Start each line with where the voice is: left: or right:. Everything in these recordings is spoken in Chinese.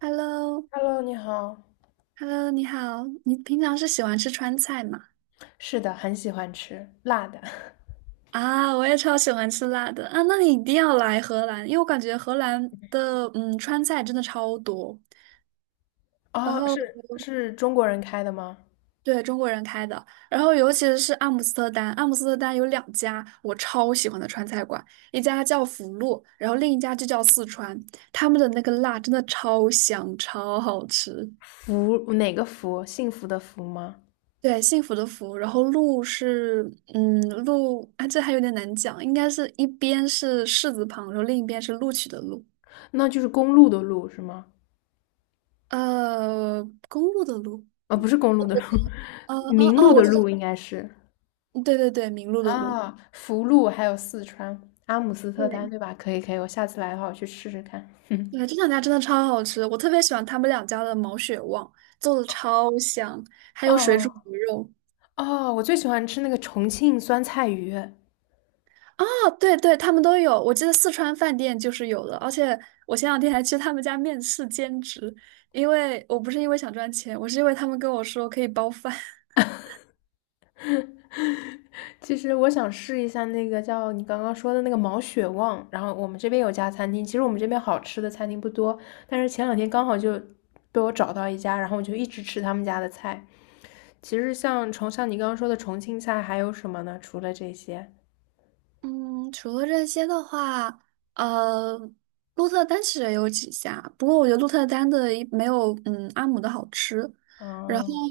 right: h e l l o
left: Hello，你好。
right: h e l l o 你好，你平常是喜欢吃川菜吗？
left: 是的，很喜欢吃辣的。
right: 啊，我也超喜欢吃辣的啊，那你一定要来荷兰，因为我感觉荷兰的川菜真的超多，然
left: 哦，
right: 后
left: 是中国人开的吗？
right: 对，中国人开的，然后尤其是阿姆斯特丹，阿姆斯特丹有两家我超喜欢的川菜馆，一家叫福禄，然后另一家就叫四川，他们的那个辣真的超香，超好吃。
left: 福，哪个福？幸福的福吗？
right: 对，幸福的福，然后鹿是，嗯，鹿啊，这还有点难讲，应该是一边是士字旁，然后另一边是录取的录，
left: 那就是公路的路是吗？
right: 公路的路，
left: 啊、不是公路的路，
right: 哦 哦
left: 明
right: 哦，
left: 路的
right: 我知道，
left: 路应该是
right: 嗯对对对，名录的录，
left: 啊，福路还有四川阿姆斯特丹
right: 对
left: 对吧？可以可以，我下次来的话我去试试看。
right: 对，这两家真的超好吃，我特别喜欢他们两家的毛血旺，做的超香，还有水煮
left: 哦
right: 鱼肉。
left: 哦，我最喜欢吃那个重庆酸菜鱼。
right: 啊，对对，他们都有，我记得四川饭店就是有的，而且我前两天还去他们家面试兼职，因为我不是因为想赚钱，我是因为他们跟我说可以包饭。
left: 其实我想试一下那个叫你刚刚说的那个毛血旺，然后我们这边有家餐厅，其实我们这边好吃的餐厅不多，但是前两天刚好就被我找到一家，然后我就一直吃他们家的菜。其实像像你刚刚说的重庆菜还有什么呢？除了这些，
right: 嗯，除了这些的话，呃，鹿特丹其实也有几家，不过我觉得鹿特丹的一没有阿姆的好吃。然后
left: 嗯，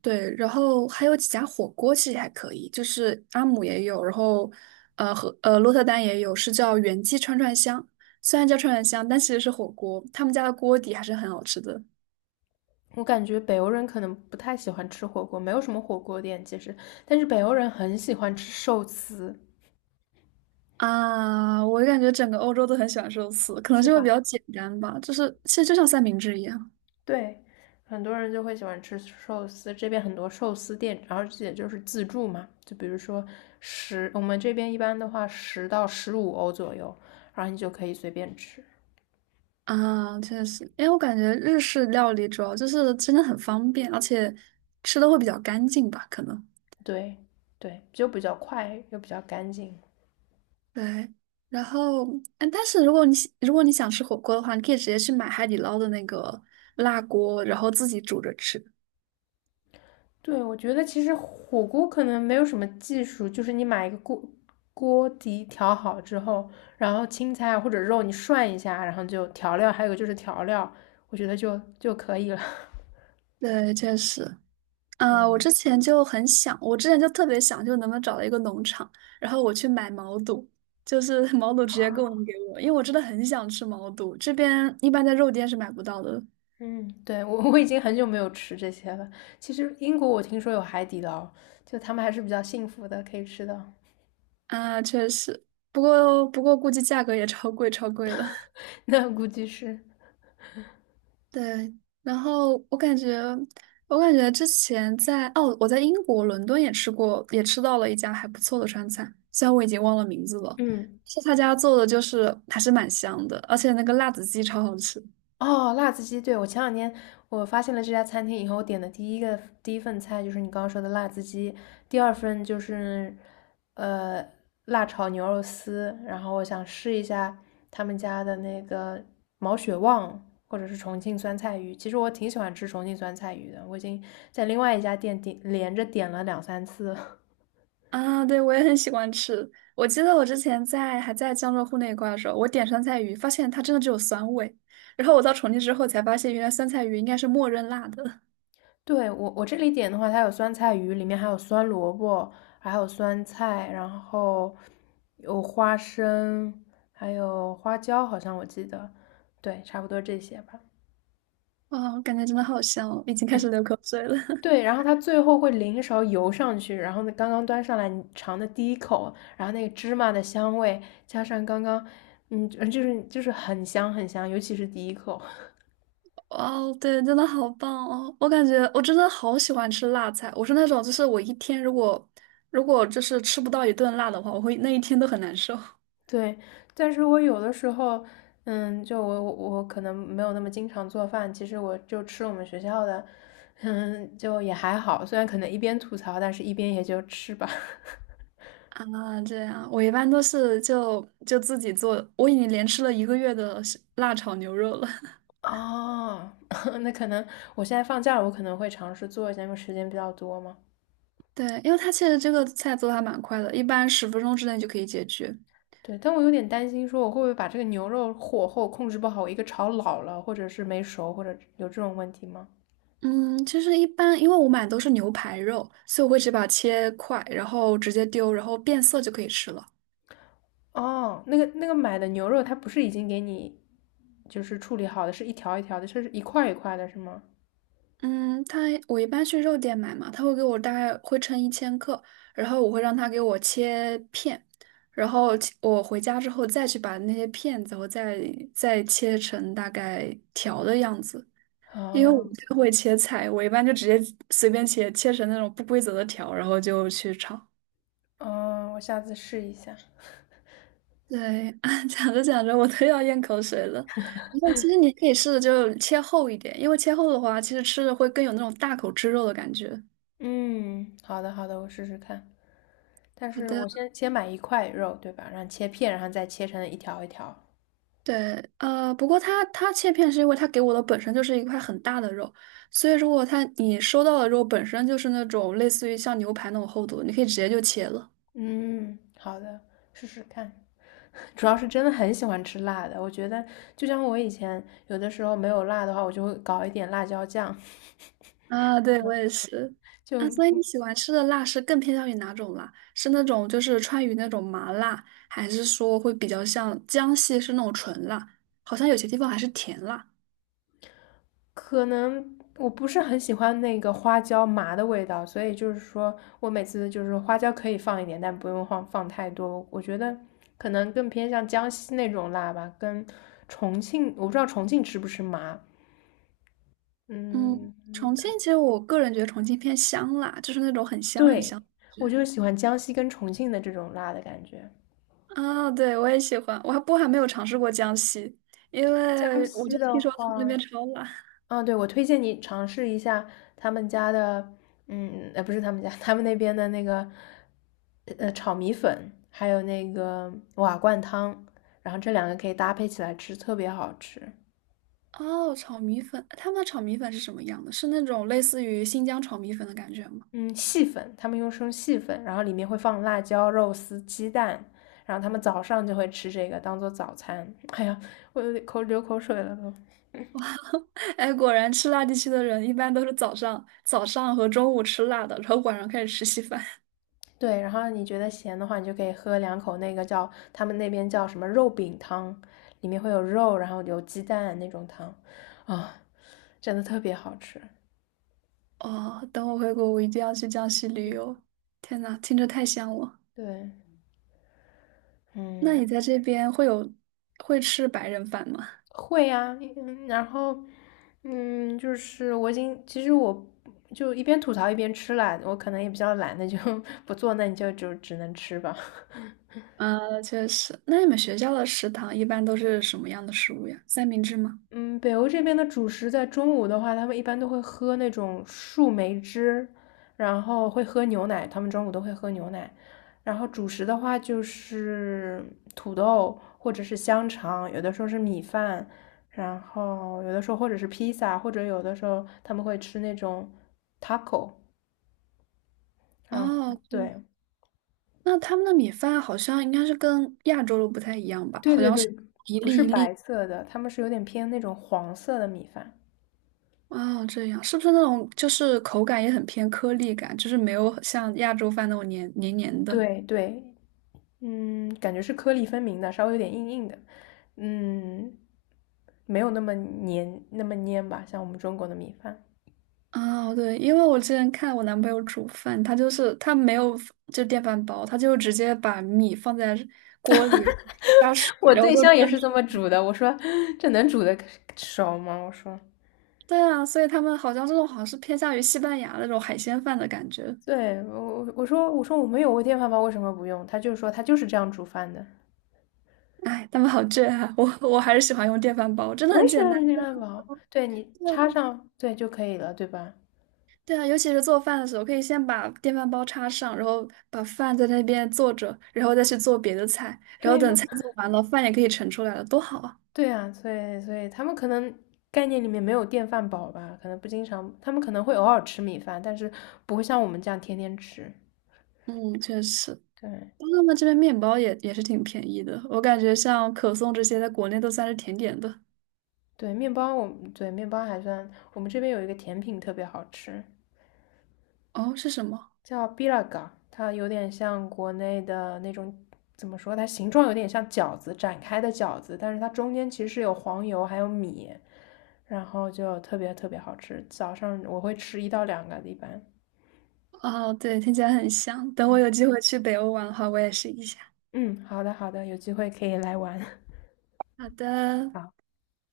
right: 对，然后还有几家火锅其实还可以，就是阿姆也有，然后和鹿特丹也有，是叫元记串串香，虽然叫串串香，但其实是火锅，他们家的锅底还是很好吃的。
left: 我感觉北欧人可能不太喜欢吃火锅，没有什么火锅店其实，但是北欧人很喜欢吃寿司，
right: 啊，我感觉整个欧洲都很喜欢寿司，可能是
left: 是
right: 因为比
left: 吧？
right: 较简单吧，就是其实就像三明治一样。
left: 对，很多人就会喜欢吃寿司，这边很多寿司店，然后这也就是自助嘛，就比如说我们这边一般的话10到15欧左右，然后你就可以随便吃。
right: 啊，确实，因为我感觉日式料理主要就是真的很方便，而且吃的会比较干净吧，可能。
left: 对，对，就比较快又比较干净。
right: 对，然后，但是如果如果你想吃火锅的话，你可以直接去买海底捞的那个辣锅，然后自己煮着吃。
left: 对，我觉得其实火锅可能没有什么技术，就是你买一个锅，锅底调好之后，然后青菜或者肉你涮一下，然后就调料，还有就是调料，我觉得就可以了。
right: 对，确实，啊，我
left: 嗯。
right: 之前就很想，我之前就特别想，就能不能找到一个农场，然后我去买毛肚，就是毛肚直接供应给我，因为我真的很想吃毛肚，这边一般在肉店是买不到的。
left: 嗯，对，我已经很久没有吃这些了。其实英国我听说有海底捞，就他们还是比较幸福的，可以吃的。
right: 啊，确实，不过估计价格也超贵，超贵了。
left: 那估计是，
right: 对，然后我感觉，我感觉之前在我在英国伦敦也吃过，也吃到了一家还不错的川菜，虽然我已经忘了名字了，
left: 嗯。
right: 是他家做的，就是还是蛮香的，而且那个辣子鸡超好吃。
left: 哦，辣子鸡，对，我前两天我发现了这家餐厅以后，我点的第一份菜就是你刚刚说的辣子鸡，第二份就是呃辣炒牛肉丝，然后我想试一下他们家的那个毛血旺或者是重庆酸菜鱼，其实我挺喜欢吃重庆酸菜鱼的，我已经在另外一家店连着点了两三次了
right: 啊！对，我也很喜欢吃。我记得我之前还在江浙沪那一块的时候，我点酸菜鱼，发现它真的只有酸味，然后我到重庆之后才发现，原来酸菜鱼应该是默认辣的。
left: 对，我这里点的话，它有酸菜鱼，里面还有酸萝卜，还有酸菜，然后有花生，还有花椒，好像我记得，对，差不多这些吧。
right: 哇，我感觉真的好香哦，已经开始流口水了。
left: 对，然后它最后会淋一勺油上去，然后呢，刚刚端上来，你尝的第一口，然后那个芝麻的香味，加上刚刚，嗯，就是很香很香，尤其是第一口。
right: 哇哦，对，真的好棒哦！我感觉我真的好喜欢吃辣菜，我是那种就是我一天如果就是吃不到一顿辣的话，我会那一天都很难受。
left: 对，但是我有的时候，就我可能没有那么经常做饭，其实我就吃我们学校的，就也还好，虽然可能一边吐槽，但是一边也就吃吧。
right: 啊。这样，我一般都是就自己做，我已经连吃了1个月的是辣炒牛肉了。
left: 哦，那可能我现在放假了，我可能会尝试做一下，因为时间比较多嘛。
right: 对，因为它其实这个菜做的还蛮快的，一般10分钟之内就可以解决。
left: 对，但我有点担心，说我会不会把这个牛肉火候控制不好，我一个炒老了，或者是没熟，或者有这种问题吗？
right: 嗯，其实一般，因为我买的都是牛排肉，所以我会直接把它切块，然后直接丢，然后变色就可以吃了。
left: 哦，那个买的牛肉，它不是已经给你就是处理好的，是一条一条的，是一块一块的，是吗？
right: 嗯，他我一般去肉店买嘛，他会给我大概会称1千克，然后我会让他给我切片，然后切我回家之后再去把那些片子，我再切成大概条的样子。因为我不
left: 哦，
right: 太会切菜，我一般就直接随便切，切成那种不规则的条，然后就去炒。
left: 嗯，我下次试一下。
right: 对，讲着讲着我都要咽口水了。然后其实你可以试着就切厚一点，因为切厚的话，其实吃着会更有那种大口吃肉的感觉。
left: 嗯，好的，好的，我试试看。但
right: 好
left: 是我
right: 的。
left: 先买一块肉，对吧？然后切片，然后再切成一条一条。
right: 对，不过它切片是因为它给我的本身就是一块很大的肉，所以如果它你收到的肉本身就是那种类似于像牛排那种厚度，你可以直接就切了。
left: 嗯，好的，试试看。主要是真的很喜欢吃辣的，我觉得就像我以前有的时候没有辣的话，我就会搞一点辣椒酱，
right: 啊，对，我也是。啊，所以你
left: 就
right: 喜欢吃的辣是更偏向于哪种辣？是那种就是川渝那种麻辣，还是说会比较像江西是那种纯辣？好像有些地方还是甜辣。
left: 可能我不是很喜欢那个花椒麻的味道，所以就是说我每次就是花椒可以放一点，但不用放太多。我觉得可能更偏向江西那种辣吧，跟重庆，我不知道重庆吃不吃麻。
right: 嗯，
left: 嗯，
right: 重庆其实我个人觉得重庆偏香辣，就是那种很香很
left: 对，
right: 香。
left: 我就喜欢江西跟重庆的这种辣的感觉。
right: 啊，对，我也喜欢，不过还没有尝试过江西，因
left: 江
right: 为我
left: 西
right: 就
left: 的
right: 听说他们那边
left: 话，
right: 超辣。
left: 啊，对，我推荐你尝试一下他们家的，不是他们家，他们那边的那个，炒米粉，还有那个瓦罐汤，然后这两个可以搭配起来吃，特别好吃。
right: 哦，炒米粉，他们的炒米粉是什么样的？是那种类似于新疆炒米粉的感觉吗？
left: 嗯，细粉，他们用生细粉，然后里面会放辣椒、肉丝、鸡蛋，然后他们早上就会吃这个当做早餐。哎呀，我有点流口水了都。
right: 哎，果然吃辣地区的人一般都是早上和中午吃辣的，然后晚上开始吃稀饭。
left: 对，然后你觉得咸的话，你就可以喝两口那个叫他们那边叫什么肉饼汤，里面会有肉，然后有鸡蛋那种汤，啊，真的特别好吃。
right: 哦，等我回国，我一定要去江西旅游。天呐，听着太香了。
left: 对，
right: 那你
left: 嗯，
right: 在这边会吃白人饭吗？
left: 会呀，然后，就是我已经，其实我就一边吐槽一边吃啦，我可能也比较懒，那就 不做，那你就只能吃吧。
right: 呃，确实。那你们学校的食堂一般都是什么样的食物呀？三明治吗？
left: 嗯，北欧这边的主食在中午的话，他们一般都会喝那种树莓汁，然后会喝牛奶，他们中午都会喝牛奶。然后主食的话就是土豆或者是香肠，有的时候是米饭，然后有的时候或者是披萨，或者有的时候他们会吃那种 taco，然后
right: 哦，对。
left: 对
right: 那他们的米饭好像应该是跟亚洲的不太一样吧？
left: 对
right: 好
left: 对
right: 像是
left: 对，
right: 一
left: 不
right: 粒
left: 是
right: 一
left: 白
right: 粒。
left: 色的，他们是有点偏那种黄色的米饭。
right: 哦，这样是不是那种就是口感也很偏颗粒感，就是没有像亚洲饭那种黏黏黏的？
left: 对对，感觉是颗粒分明的，稍微有点硬硬的，嗯，没有那么黏那么粘吧，像我们中国的米饭。
right: 哦，对，因为我之前看我男朋友煮饭，他没有就电饭煲，他就直接把米放在锅里加水，
left: 我
right: 然后
left: 对
right: 就
left: 象也
right: 蒸。
left: 是这么煮的，我说这能煮的熟吗？我说，
right: 对啊，所以他们好像这种好像是偏向于西班牙那种海鲜饭的感觉。
left: 对我说，我没有微电饭煲，为什么不用？他就说他就是这样煮饭的。
right: 哎，他们好倔啊！我还是喜欢用电饭煲，真的
left: 我也
right: 很
left: 喜
right: 简
left: 欢
right: 单。
left: 用电
right: 对
left: 饭
right: 啊，
left: 煲，对你
right: 对
left: 插
right: 啊，
left: 上对就可以了，对吧？
right: 对啊，尤其是做饭的时候，可以先把电饭煲插上，然后把饭在那边做着，然后再去做别的菜，然后
left: 对呀、
right: 等菜做完了，饭也可以盛出来了，多好啊！
left: 对啊，所以他们可能概念里面没有电饭煲吧，可能不经常，他们可能会偶尔吃米饭，但是不会像我们这样天天吃。
right: 嗯，确实，
left: 对
right: 他们这边面包也是挺便宜的，我感觉像可颂这些在国内都算是甜点的。
left: 对，面包我们对面包还算，我们这边有一个甜品特别好吃，
right: 哦，是什么？
left: 叫 bilaga，它有点像国内的那种，怎么说？它形状有点像饺子展开的饺子，但是它中间其实是有黄油还有米，然后就特别特别好吃。早上我会吃一到两个一般。
right: 哦，对，听起来很香。等我
left: 嗯
right: 有机会去北欧玩的话，我也试一下。
left: 嗯，好的好的，有机会可以来玩。
right: 好的，好，